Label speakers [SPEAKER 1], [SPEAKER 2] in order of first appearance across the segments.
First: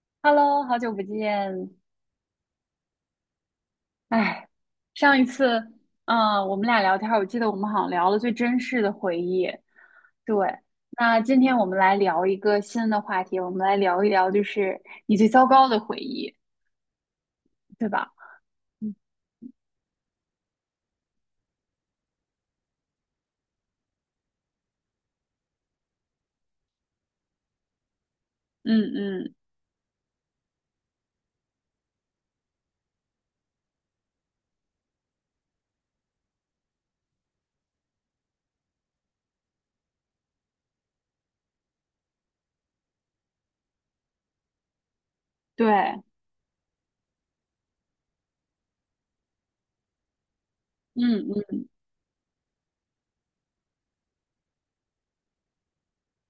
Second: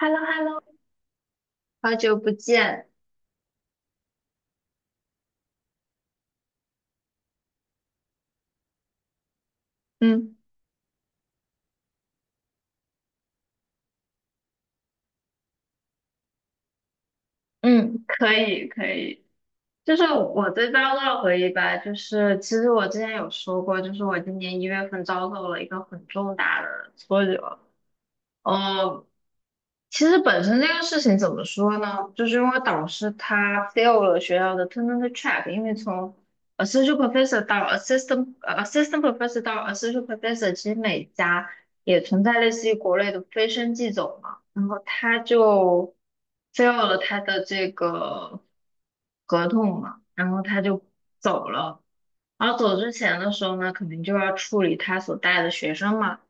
[SPEAKER 1] h e l l o h e l l
[SPEAKER 2] Hello，好
[SPEAKER 1] o
[SPEAKER 2] 久不见。
[SPEAKER 1] 好久不见。
[SPEAKER 2] 哎，上一次，我们俩聊天儿我记得我们好像聊了最真实的回忆。
[SPEAKER 1] 嗯，
[SPEAKER 2] 对，那今天我们来聊一个新的话题，我们来聊一聊，你最糟糕的回忆，对
[SPEAKER 1] 嗯
[SPEAKER 2] 吧？
[SPEAKER 1] 可以，可以。就是我对遭受的回忆吧，就是其实我之前有说过，就是我今年一月份遭受了一个很重大的挫折。
[SPEAKER 2] 嗯
[SPEAKER 1] 呃，
[SPEAKER 2] 嗯，
[SPEAKER 1] 其实本身这个事情怎么说呢？就是因为导师他 fail 了学校的 tenure track，因为从 a s s o c i a t professor 到 assistant professor 到 associate professor,其实每家也存在类似于国内的飞升即走嘛，然后他就
[SPEAKER 2] 对。
[SPEAKER 1] fail 了他的这个合同嘛，然后他就
[SPEAKER 2] 嗯
[SPEAKER 1] 走
[SPEAKER 2] 嗯
[SPEAKER 1] 了。然后走之前的时候呢，肯定就要处理他所带的学生嘛。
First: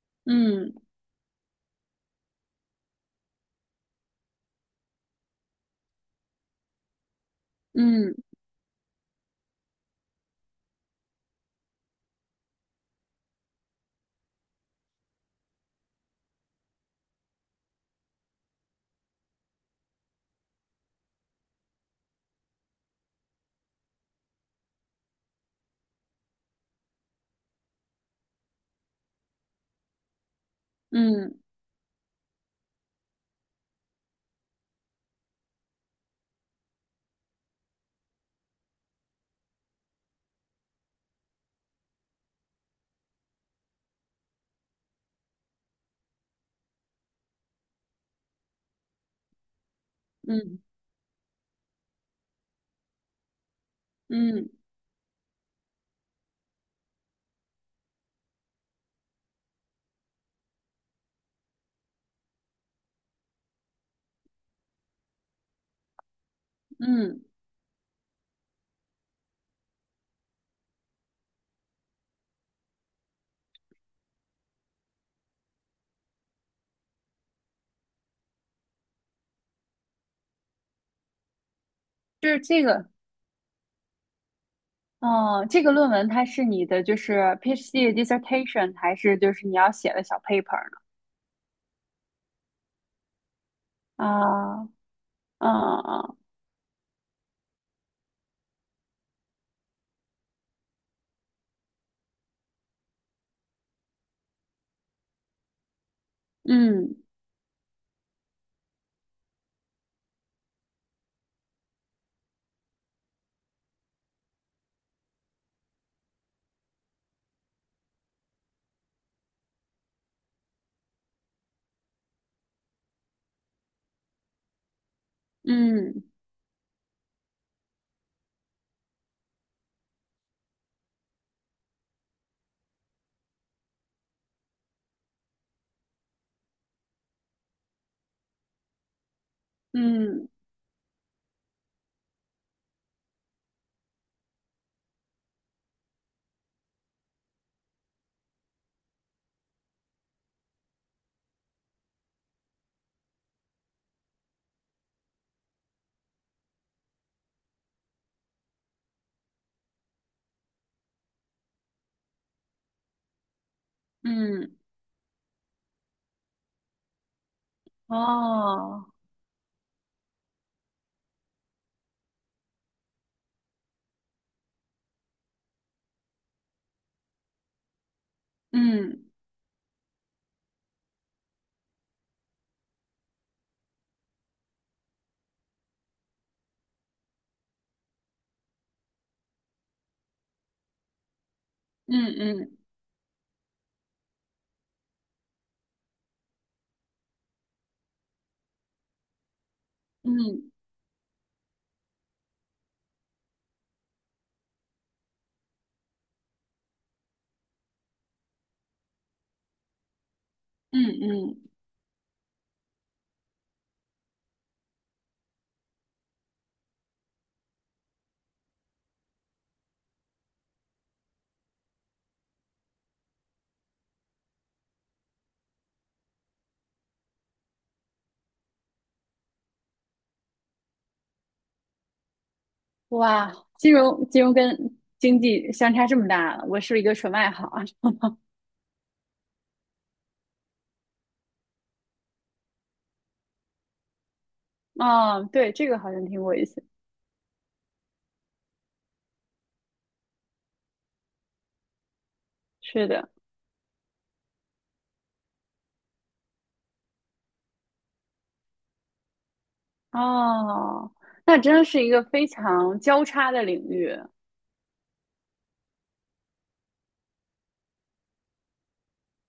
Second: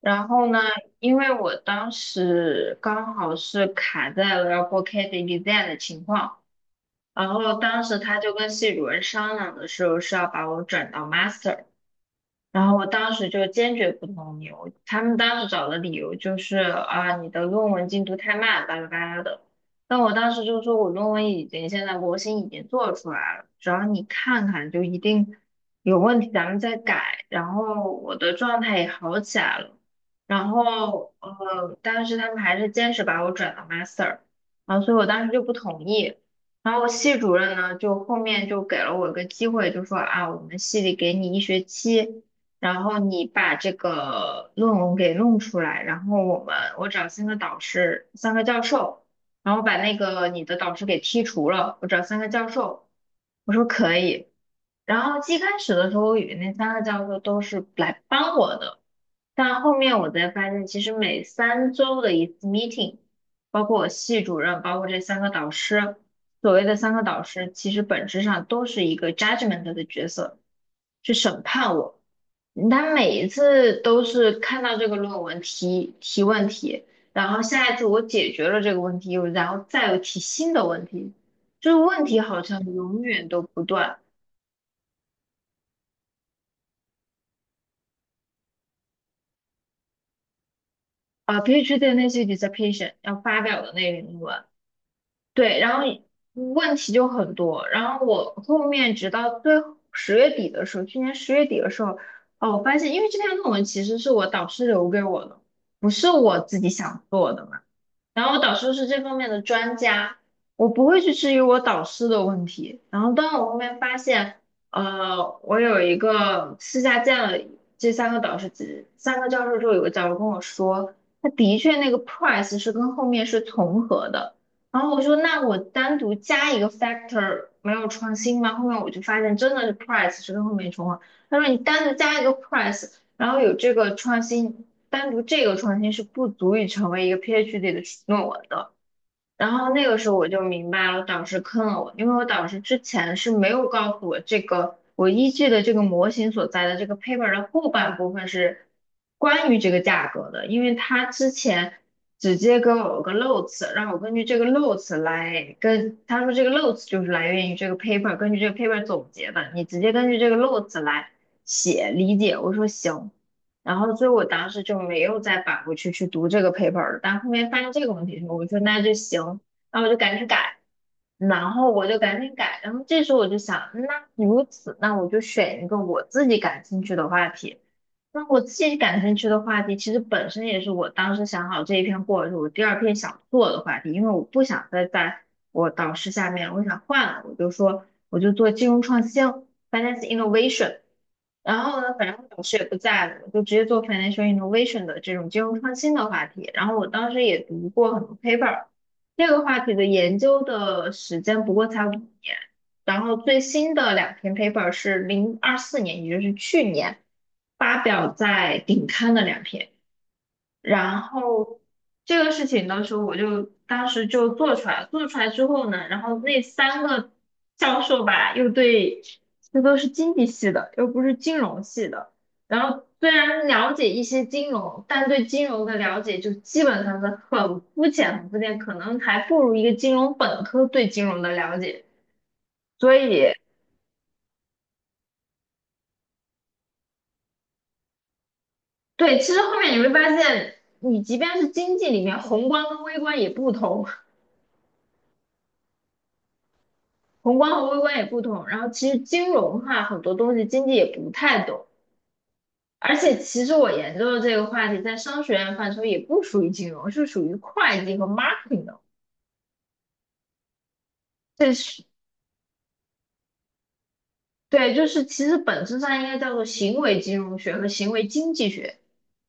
[SPEAKER 1] 然后呢，
[SPEAKER 2] 嗯
[SPEAKER 1] 因为我当时刚好是卡在了要过 CAD exam 的情况，然后当时
[SPEAKER 2] 嗯
[SPEAKER 1] 他就跟系主任商量的时候是要把我转到 master。然后我当时就坚决不同意，我他们当时找的理由就是啊，你的论文进度太慢，巴拉巴拉的。但我当时就说，我论文已经现在模型已经做出来了，只要你看看就一定有问题，咱们再改。然后我的状态也好起来了，然后
[SPEAKER 2] 嗯
[SPEAKER 1] 但是他们还是坚持把我转到 master,然后所以我当时就不同意。然后系主任呢，就后面就给了我一个机会，就说啊，我们系里给你一学期。然后你把这个论文给弄出来，然后我找三个导师，三个教授，然后把那个你的
[SPEAKER 2] 嗯
[SPEAKER 1] 导师给剔除了，我找三个教授，我说可以，
[SPEAKER 2] 嗯。
[SPEAKER 1] 然后最开始的时候，我以那三个教授都是来帮我的，但后面我才发现，其实每三周的一次 meeting,包括我系主任，包括这三个导师，所谓的三个
[SPEAKER 2] 嗯，
[SPEAKER 1] 导师，其实本质上都是一个 judgment 的角色，去审判我。他每一次都是看到这个论文提问题，然后下一次我解决了这个问题，又然后再有提新的问题，就是问题
[SPEAKER 2] 就是
[SPEAKER 1] 好像
[SPEAKER 2] 这个，
[SPEAKER 1] 永远都不断。
[SPEAKER 2] 嗯，这个论文它是你的就是 PhD dissertation，还是就是你要写的小 paper 呢？
[SPEAKER 1] 啊 PhD 的那些 dissertation 要发表的那个
[SPEAKER 2] 啊
[SPEAKER 1] 论文，
[SPEAKER 2] 啊
[SPEAKER 1] 对，然后
[SPEAKER 2] 啊！嗯
[SPEAKER 1] 问题就很多。然后我后面直到最十月底的时候，去年十月底的时候，哦，我发现，因为这篇论文其实是我导师留给我的，不是我自己
[SPEAKER 2] 嗯
[SPEAKER 1] 想做的嘛。然后我导师是这方面的专家，我不会去质疑我导师的问题。然后当我后面发现，我有一个私下见了这三个导师，这三个教授之后，有个教授跟我说，他的确那个 price 是跟后面是重合的。然后我说，那我单
[SPEAKER 2] 嗯
[SPEAKER 1] 独加一个 factor 没有创新吗？后面我就发现真的是 price 是跟后面重合。他说你单独加一个 price,然后有这个创新。单独这个创新是不足以成为一个 PhD 的论文的。然后那个时候我
[SPEAKER 2] 嗯
[SPEAKER 1] 就明白了，导师坑了我，因为我导师之前是没有告诉我这个我依据的这个模型所在的这个 paper 的后半部分是关于这个价格的，因为他之前直接给我个 notes,让我根据这个 notes 来跟他说这个 notes 就是来源于这个 paper,根据这个 paper 总结的，你直接根据这个 notes 来写理解。我说行。然后所以我当
[SPEAKER 2] 嗯。
[SPEAKER 1] 时就没有再返回去读这个 paper 了。但后面发现这个问题之后，我说那
[SPEAKER 2] 哦。
[SPEAKER 1] 就行，那我就赶紧改，然后我就赶紧改。然后这时候我就想，那如此，那我就选一个我自己感兴趣的话题。那我自己感
[SPEAKER 2] 嗯
[SPEAKER 1] 兴趣的话题，其实本身也是我当时想好这一篇过后，是我第二篇想做的话题，因为我不想再在我导师下面，我想换了，我就说我就做金融创新。finance innovation。然后呢，
[SPEAKER 2] 嗯
[SPEAKER 1] 反正我老师
[SPEAKER 2] 嗯
[SPEAKER 1] 也不在了，我就直接做 financial innovation 的这种金融创新的话题。然后我当时也读过很多 paper,这个话题的研究
[SPEAKER 2] 嗯
[SPEAKER 1] 的时间不过才5年。然后最新的两篇 paper 是2024年，也就是去年发表在顶刊的两篇。
[SPEAKER 2] 嗯
[SPEAKER 1] 然
[SPEAKER 2] 嗯。
[SPEAKER 1] 后这个事情的时候，我就当时就做出来了，做出来之后呢，然后那三个教授吧，又对，这都是经济系的，又不是金融系的。然后虽然了解一些金融，但对金融的了解就基本上是很肤浅，很肤浅，可能还不如一个金融本科对金融的了解。所
[SPEAKER 2] 哇，
[SPEAKER 1] 以，
[SPEAKER 2] 金融跟经济相差这么大，我是一个纯外行。
[SPEAKER 1] 对，其实后面你会发现，你即便是经济里面，宏观跟微观也不同。
[SPEAKER 2] 啊？哦，对，这个好像听过一次。
[SPEAKER 1] 宏观和微观也不同。然后其实金融哈很多东西经济也不太懂。
[SPEAKER 2] 是
[SPEAKER 1] 而
[SPEAKER 2] 的。
[SPEAKER 1] 且其实我研究的这个话题，在商学院范畴也不属于金融，是属于会计和 marketing 的。
[SPEAKER 2] 哦，那
[SPEAKER 1] 这
[SPEAKER 2] 真的是
[SPEAKER 1] 是
[SPEAKER 2] 一个非常交叉的领域。
[SPEAKER 1] 对，就是其实本质上应该叫做行为金融学和行为经济学。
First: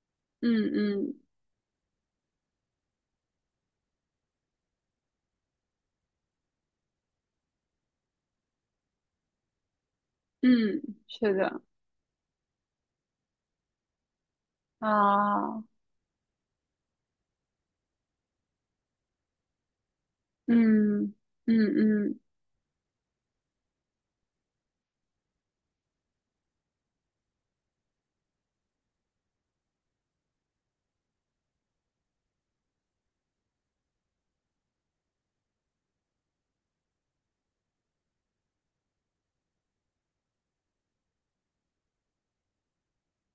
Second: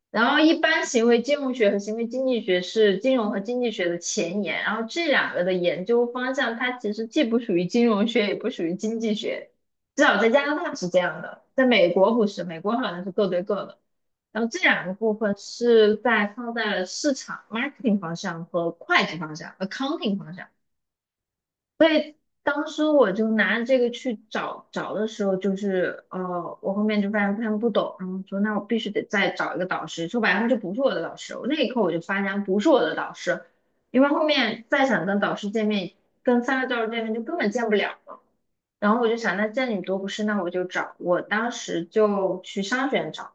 [SPEAKER 1] 然后一
[SPEAKER 2] 嗯
[SPEAKER 1] 般行
[SPEAKER 2] 嗯
[SPEAKER 1] 为金融学和行为经济学是金融和经济学的前沿，然后这两个的研究方向，它其实既不属于金融学，也不属于经济学，至少在加拿大
[SPEAKER 2] 嗯。
[SPEAKER 1] 是这样
[SPEAKER 2] 是
[SPEAKER 1] 的，
[SPEAKER 2] 的。
[SPEAKER 1] 在美国不是，美国好像是各对各的。然后这两个部分
[SPEAKER 2] 啊、
[SPEAKER 1] 是在放在了市场 marketing 方向和会计方向 accounting 方向。
[SPEAKER 2] 嗯
[SPEAKER 1] 所
[SPEAKER 2] 嗯
[SPEAKER 1] 以
[SPEAKER 2] 嗯
[SPEAKER 1] 当时我就拿着这个去找找的时候，就是我后面就发现他们不懂，然后说那我必须得再找一个导师。说白了，他就不是我的导师。那一刻我就发现不是我的导师，因为后面再想跟导师见面，跟三个教授见面就根本见不了了。然后我就想，那见你多不是，那我就找。我当时就去商学院找，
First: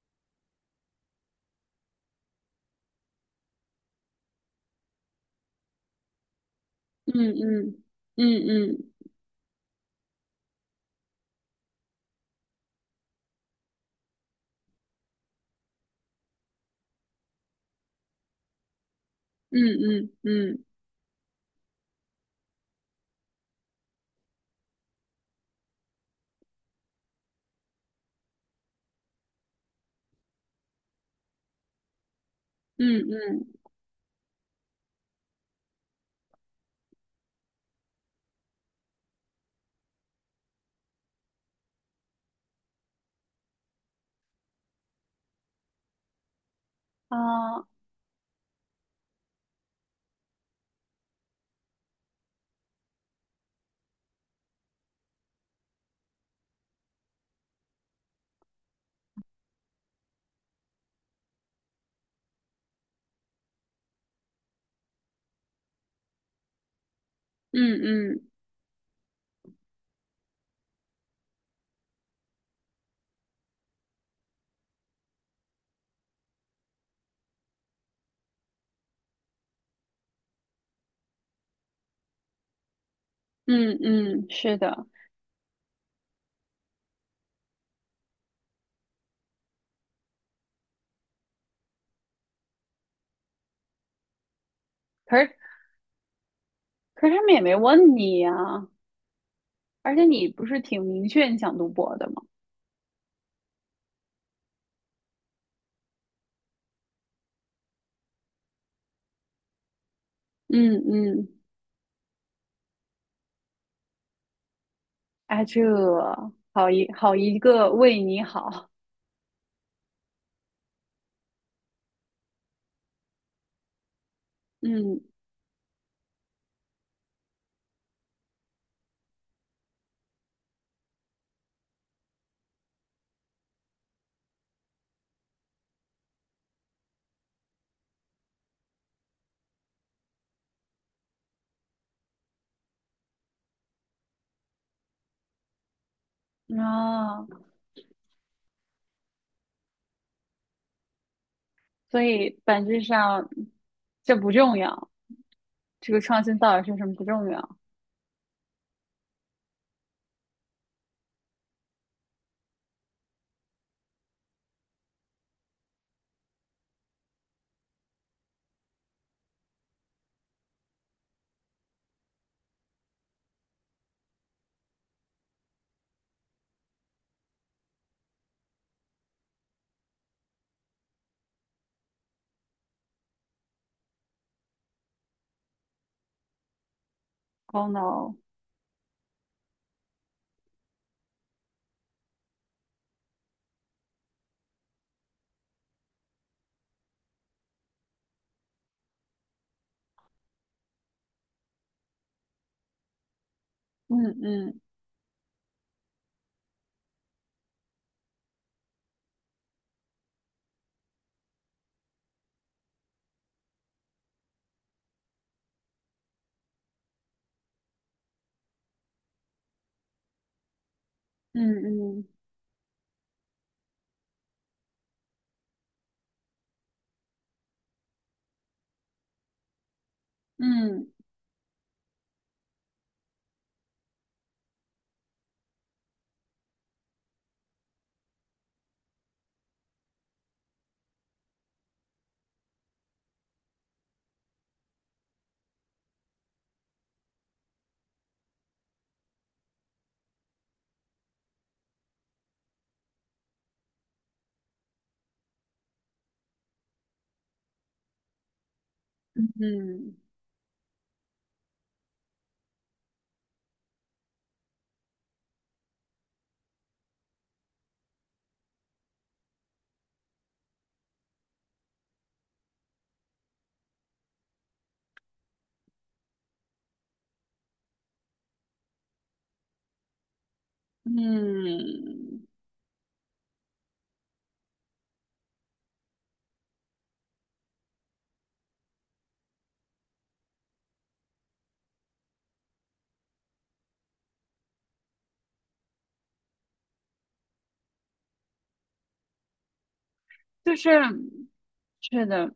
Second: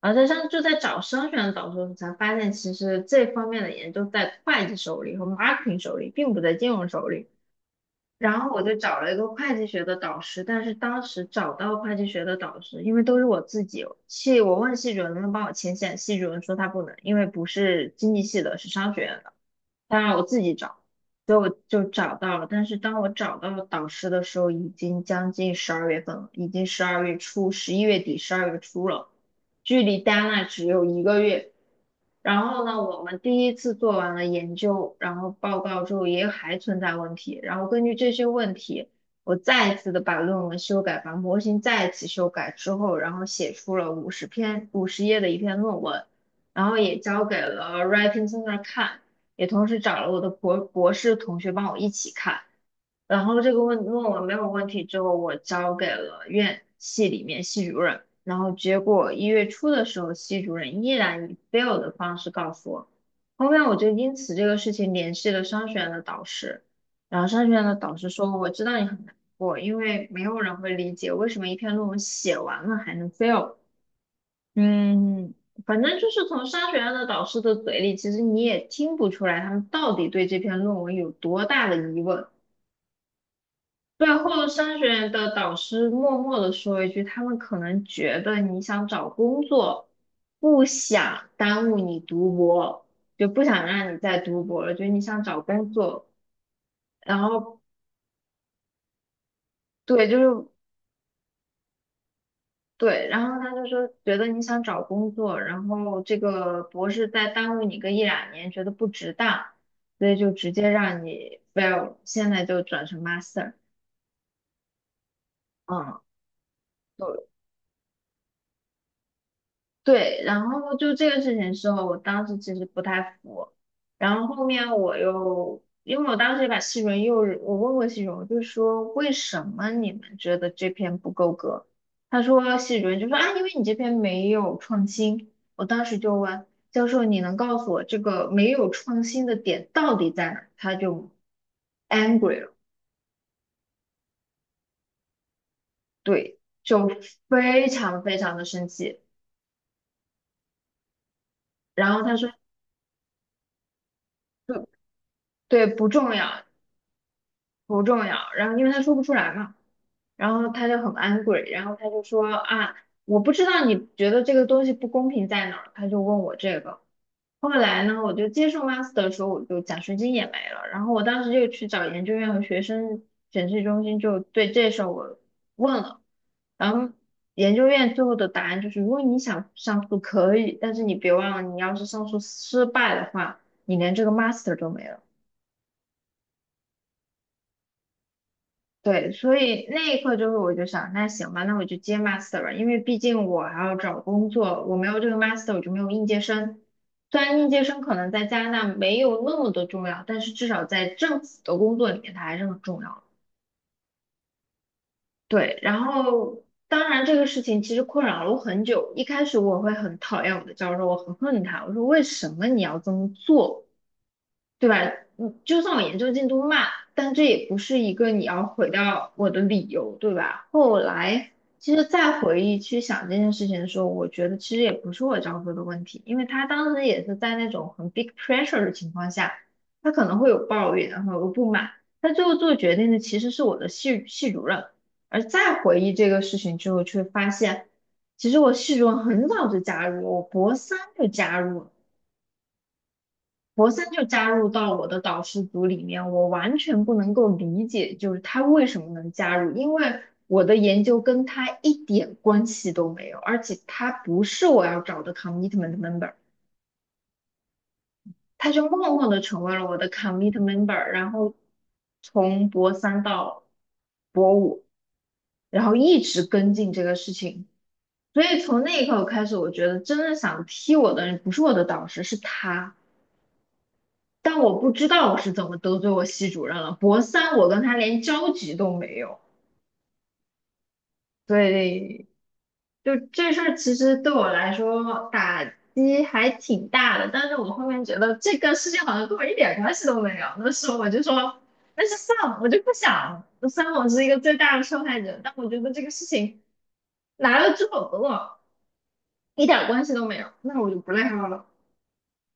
[SPEAKER 1] 然后在上就在找商学院的导师的时候，才发现其实这方面的研究在会计手里和 marketing 手里，并不在金融手里。
[SPEAKER 2] 嗯嗯
[SPEAKER 1] 然
[SPEAKER 2] 嗯
[SPEAKER 1] 后我就
[SPEAKER 2] 嗯
[SPEAKER 1] 找了一个会计学的导师，但是当时找到会计学的导师，因为都是我自己，系我问系主任能不能帮我牵线，系主任说他不能，因为不是经济系的，是商学院的。
[SPEAKER 2] 嗯
[SPEAKER 1] 当
[SPEAKER 2] 嗯
[SPEAKER 1] 然我自己
[SPEAKER 2] 嗯嗯
[SPEAKER 1] 找，所以我就找到了。但是当我找到了导师的时候，已经将近十二月份了，已经十二月初，十一月底，十二月初了。距离 Deane 只有一个月。然后呢，
[SPEAKER 2] 嗯
[SPEAKER 1] 我
[SPEAKER 2] 嗯
[SPEAKER 1] 们第
[SPEAKER 2] 嗯。
[SPEAKER 1] 一次做完了研究，然后报告之后也还存在问题，然后根据这些问题，我再一次的把论文修改，把模型再一次修改之后，然后写出了五十篇五十页的一篇论文，然后也交给
[SPEAKER 2] 啊，
[SPEAKER 1] 了 Writing Center 看，也同时找了我的博士同学帮我一起看。然后这个论文没有问题之后，我交给了院系里面系主任，然后结果一月初的时候，系主任依然以 fail 的方式告诉我。后面我就因此这个事情联系了商学院的导师，然后商学院的
[SPEAKER 2] 嗯
[SPEAKER 1] 导师
[SPEAKER 2] 嗯
[SPEAKER 1] 说："我知道你很难过，因为没有人会理解为什么一篇论文写完了还能 fail。" 嗯，反正就是从商学院的导师的嘴里，其实你也听不出来他们到底对这篇论文有多大的疑问。
[SPEAKER 2] 嗯
[SPEAKER 1] 最
[SPEAKER 2] 嗯。
[SPEAKER 1] 后
[SPEAKER 2] 是
[SPEAKER 1] 商学
[SPEAKER 2] 的。
[SPEAKER 1] 院的导师默默的说一句，他们可能觉得你想找工作，不想耽误你读博，就不想让你再读博了，觉得你
[SPEAKER 2] 可
[SPEAKER 1] 想
[SPEAKER 2] 是
[SPEAKER 1] 找工作，
[SPEAKER 2] 可是他
[SPEAKER 1] 然
[SPEAKER 2] 们也没
[SPEAKER 1] 后
[SPEAKER 2] 问你呀、而且
[SPEAKER 1] 对，就
[SPEAKER 2] 你不
[SPEAKER 1] 是
[SPEAKER 2] 是挺明确你想读博的吗？
[SPEAKER 1] 对，然后他就说觉得你想找工作，然后这个博士再耽误你个一两年，觉得不值当，所以就直接
[SPEAKER 2] 嗯
[SPEAKER 1] 让
[SPEAKER 2] 嗯，
[SPEAKER 1] 你 fail,现在就转成 master,
[SPEAKER 2] 哎，这
[SPEAKER 1] 嗯。
[SPEAKER 2] 好一好一个为你好。
[SPEAKER 1] 对，然后就这个事情时候，我当时其实不太服，然后后面我
[SPEAKER 2] 嗯
[SPEAKER 1] 又，因为我当时也把西荣又，我问过西荣，我就说为什么你们觉得这篇不够格？他说西荣就说啊，因为你这篇没有创新。我当时就问教授，你能告诉我这个没有创新的点到底在哪？他就 angry 了，对，就
[SPEAKER 2] 啊，
[SPEAKER 1] 非常非常的生气。然后
[SPEAKER 2] 所
[SPEAKER 1] 他说，
[SPEAKER 2] 以本质上这不重
[SPEAKER 1] 对，
[SPEAKER 2] 要，
[SPEAKER 1] 对不
[SPEAKER 2] 这个
[SPEAKER 1] 重
[SPEAKER 2] 创新
[SPEAKER 1] 要，
[SPEAKER 2] 到底是什么不重要。
[SPEAKER 1] 不重要。然后因为他说不出来嘛，然后他就很 angry,然后他就说啊，我不知道你觉得这个东西不公平在哪儿，他就问我这个。后来呢，我就接受 master 的时候，我就奖学金也没了。然后我当时就去找研究院和学生审计中心，就对这事儿我问了。然后研究院最后的答案就是，如果你想上诉可以，但是你别忘了，你要是上诉失败的话，你连这个 master 都没了。
[SPEAKER 2] Oh no。
[SPEAKER 1] 对，所以那一刻就是我就想，那行吧，那我就接 master 吧，因为毕竟我还要找工作，我没有这个 master 我就没有应届生。虽然应届生可能在加拿大没有那么的重要，但是至少在政府的工作里面它还是很重要的。
[SPEAKER 2] 嗯嗯
[SPEAKER 1] 对，然后当然这个事情其实困扰了我很久，一开始我会很讨厌我的教授，我很恨他，我说为什么你要这么做？对吧？就算我研究进度慢，但这也不是一个你要毁掉我的理由，对吧？后来
[SPEAKER 2] 嗯
[SPEAKER 1] 其实
[SPEAKER 2] 嗯
[SPEAKER 1] 再回忆去想这件事情的时候，我觉得其实也不是我教授的问题，因为他当时也是在那种很 big pressure 的情况下，他可能会有抱
[SPEAKER 2] 嗯
[SPEAKER 1] 怨，然后有不满，他最后做决定的其实是我的系主任。而再回忆这个事情之后，却发现其实我系主任很早就加入，我博三就加入，博森就加入到我的导师组里面，我完全不能够理解，就是他为什么能加入，因为我的研究跟他一点关系都没有，而且他不是我要找的 commitment member,他就默默的成为了我的
[SPEAKER 2] 嗯
[SPEAKER 1] commitment member,然后从博三到博五，然后一直跟进这个事情，所以从那一刻开始，我觉得真正想踢我的人不是我的导师，是他。但我不知道我是怎么得罪我系主任了。博三我跟他连交集都没有，所以
[SPEAKER 2] 嗯。
[SPEAKER 1] 就这事儿其实对我来说打击还挺大的。但是我后面觉得这个事情好像跟我一点关系都没有，那时候我就说，那就算了，我就不想。虽然我是一个最大的受害者，但我觉得这个事情来了之后和我一点关系都没有，
[SPEAKER 2] 就
[SPEAKER 1] 那我
[SPEAKER 2] 是
[SPEAKER 1] 就不内耗了。
[SPEAKER 2] 是的，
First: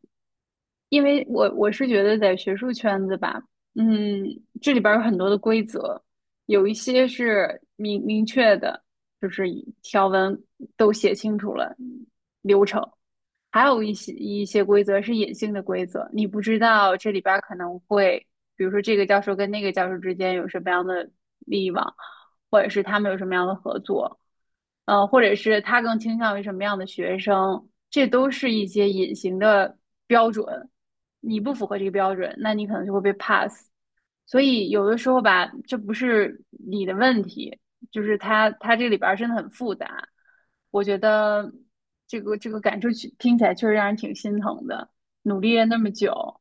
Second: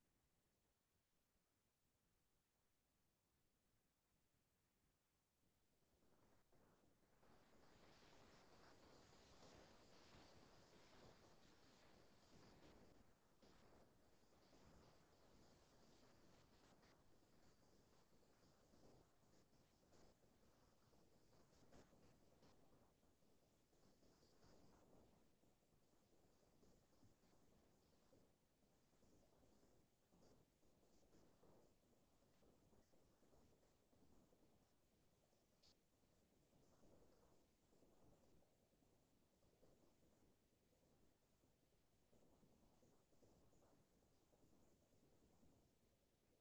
[SPEAKER 2] 因为我是觉得在学术圈子吧，嗯，这里边儿有很多的规则，有一些是明明确的，就是条文都写清楚了流程，还有一些规则是隐性的规则，你不知道这里边儿可能会，比如说这个教授跟那个教授之间有什么样的利益网，或者是他们有什么样的合作，或者是他更倾向于什么样的学生，这都是一些隐形的标准。你不符合这个标准，那你可能就会被 pass。所以有的时候吧，这不是你的问题，就是它这里边儿真的很复杂。我觉得这个感受去听起来确实让人挺心疼的，努力了那么久，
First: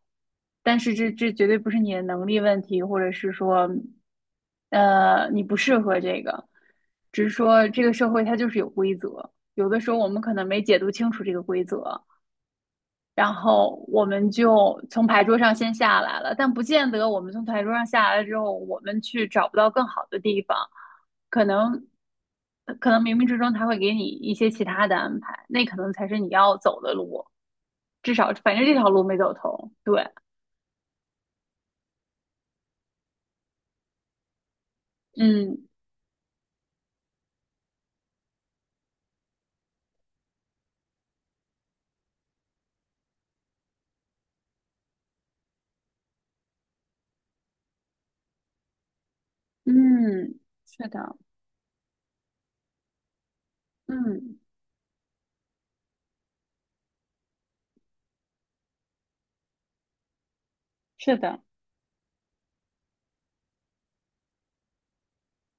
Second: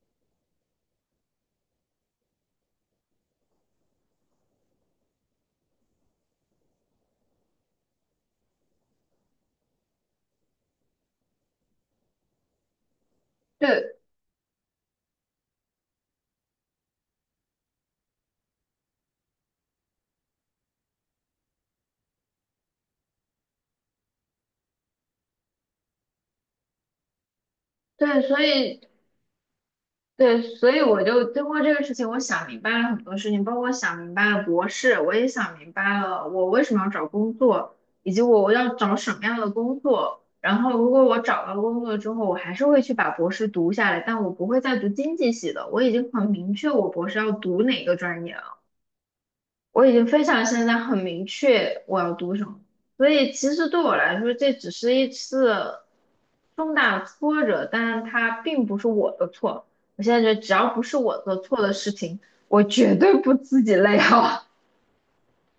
[SPEAKER 2] 但是这绝对不是你的能力问题，或者是说，你不适合这个，只是说这个社会它就是有规则，有的时候我们可能没解读清楚这个规则，然后
[SPEAKER 1] 对
[SPEAKER 2] 我们就从牌桌上先下来了，但不见得我们从牌桌上下来了之后，我们去找不到更好的地方，可能可能冥冥之中他会给你一些其他的安排，那可能才是你要走的路，至
[SPEAKER 1] 对，
[SPEAKER 2] 少
[SPEAKER 1] 所
[SPEAKER 2] 反正这
[SPEAKER 1] 以
[SPEAKER 2] 条路没走通。对。
[SPEAKER 1] 对，所以我就通过这个事情，我想明白了很多事情，包括想明白了博士，我也想
[SPEAKER 2] 嗯
[SPEAKER 1] 明白了我为什么要找工作，以及我要找什么样的工作。然后，如果我找到工作之后，我还是会去把博士读下来，但我不会再读经济系的。我已经很明确我博士要读哪个专业了。我已经非
[SPEAKER 2] 嗯，
[SPEAKER 1] 常现在
[SPEAKER 2] 是
[SPEAKER 1] 很
[SPEAKER 2] 的。
[SPEAKER 1] 明确我要读什么，所以其实对我来说，
[SPEAKER 2] 嗯
[SPEAKER 1] 这只是一次重大挫折，但是它并不是我的错。我现在觉得，只要不是
[SPEAKER 2] 是
[SPEAKER 1] 我的
[SPEAKER 2] 的。
[SPEAKER 1] 错的事情，我绝对不自己内耗。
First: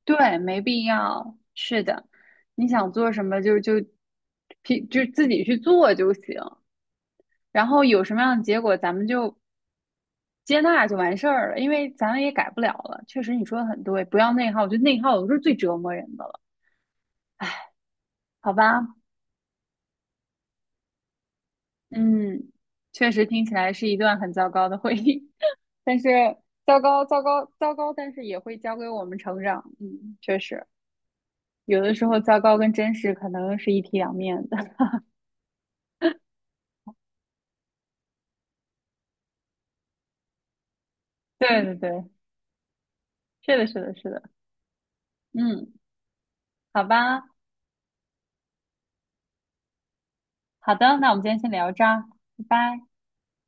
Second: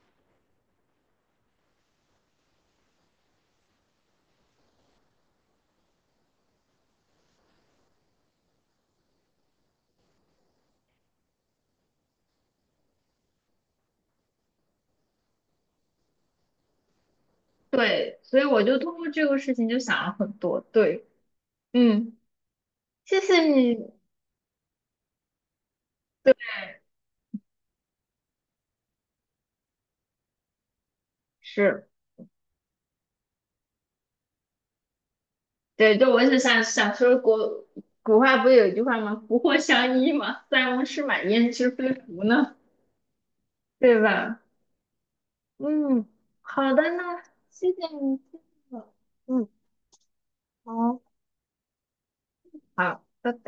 [SPEAKER 2] 对，没必要，是的，你想做什么，就自己去做就行，然后有什么样的结果咱们就。接纳就完事儿了，因为咱也改不了了。确实，你说的很对，不要内耗，我觉得内耗有时候是最折磨人的了。
[SPEAKER 1] 对，所以
[SPEAKER 2] 好
[SPEAKER 1] 我就
[SPEAKER 2] 吧？
[SPEAKER 1] 通过这个事情就想了很多。对，嗯，
[SPEAKER 2] 嗯，确
[SPEAKER 1] 谢
[SPEAKER 2] 实
[SPEAKER 1] 谢
[SPEAKER 2] 听起来是
[SPEAKER 1] 你。
[SPEAKER 2] 一段很糟糕的回忆，但是
[SPEAKER 1] 对，
[SPEAKER 2] 糟糕，糟糕，糟糕，但是也会教给我们成长。嗯，确实，有
[SPEAKER 1] 是，
[SPEAKER 2] 的时候糟糕跟真实可能是一体两面的。
[SPEAKER 1] 对，就我是想想说国古话不是有一句话吗？福祸相依嘛，塞翁失马焉
[SPEAKER 2] 对
[SPEAKER 1] 知
[SPEAKER 2] 对
[SPEAKER 1] 非
[SPEAKER 2] 对，
[SPEAKER 1] 福呢，
[SPEAKER 2] 是的，是的，
[SPEAKER 1] 对
[SPEAKER 2] 是的。
[SPEAKER 1] 吧？
[SPEAKER 2] 嗯，
[SPEAKER 1] 嗯，好的
[SPEAKER 2] 好
[SPEAKER 1] 呢，
[SPEAKER 2] 吧，
[SPEAKER 1] 谢谢你，谢谢我嗯，
[SPEAKER 2] 好的，
[SPEAKER 1] 好，
[SPEAKER 2] 那我们今天先聊这儿，拜拜。
[SPEAKER 1] 好，拜拜。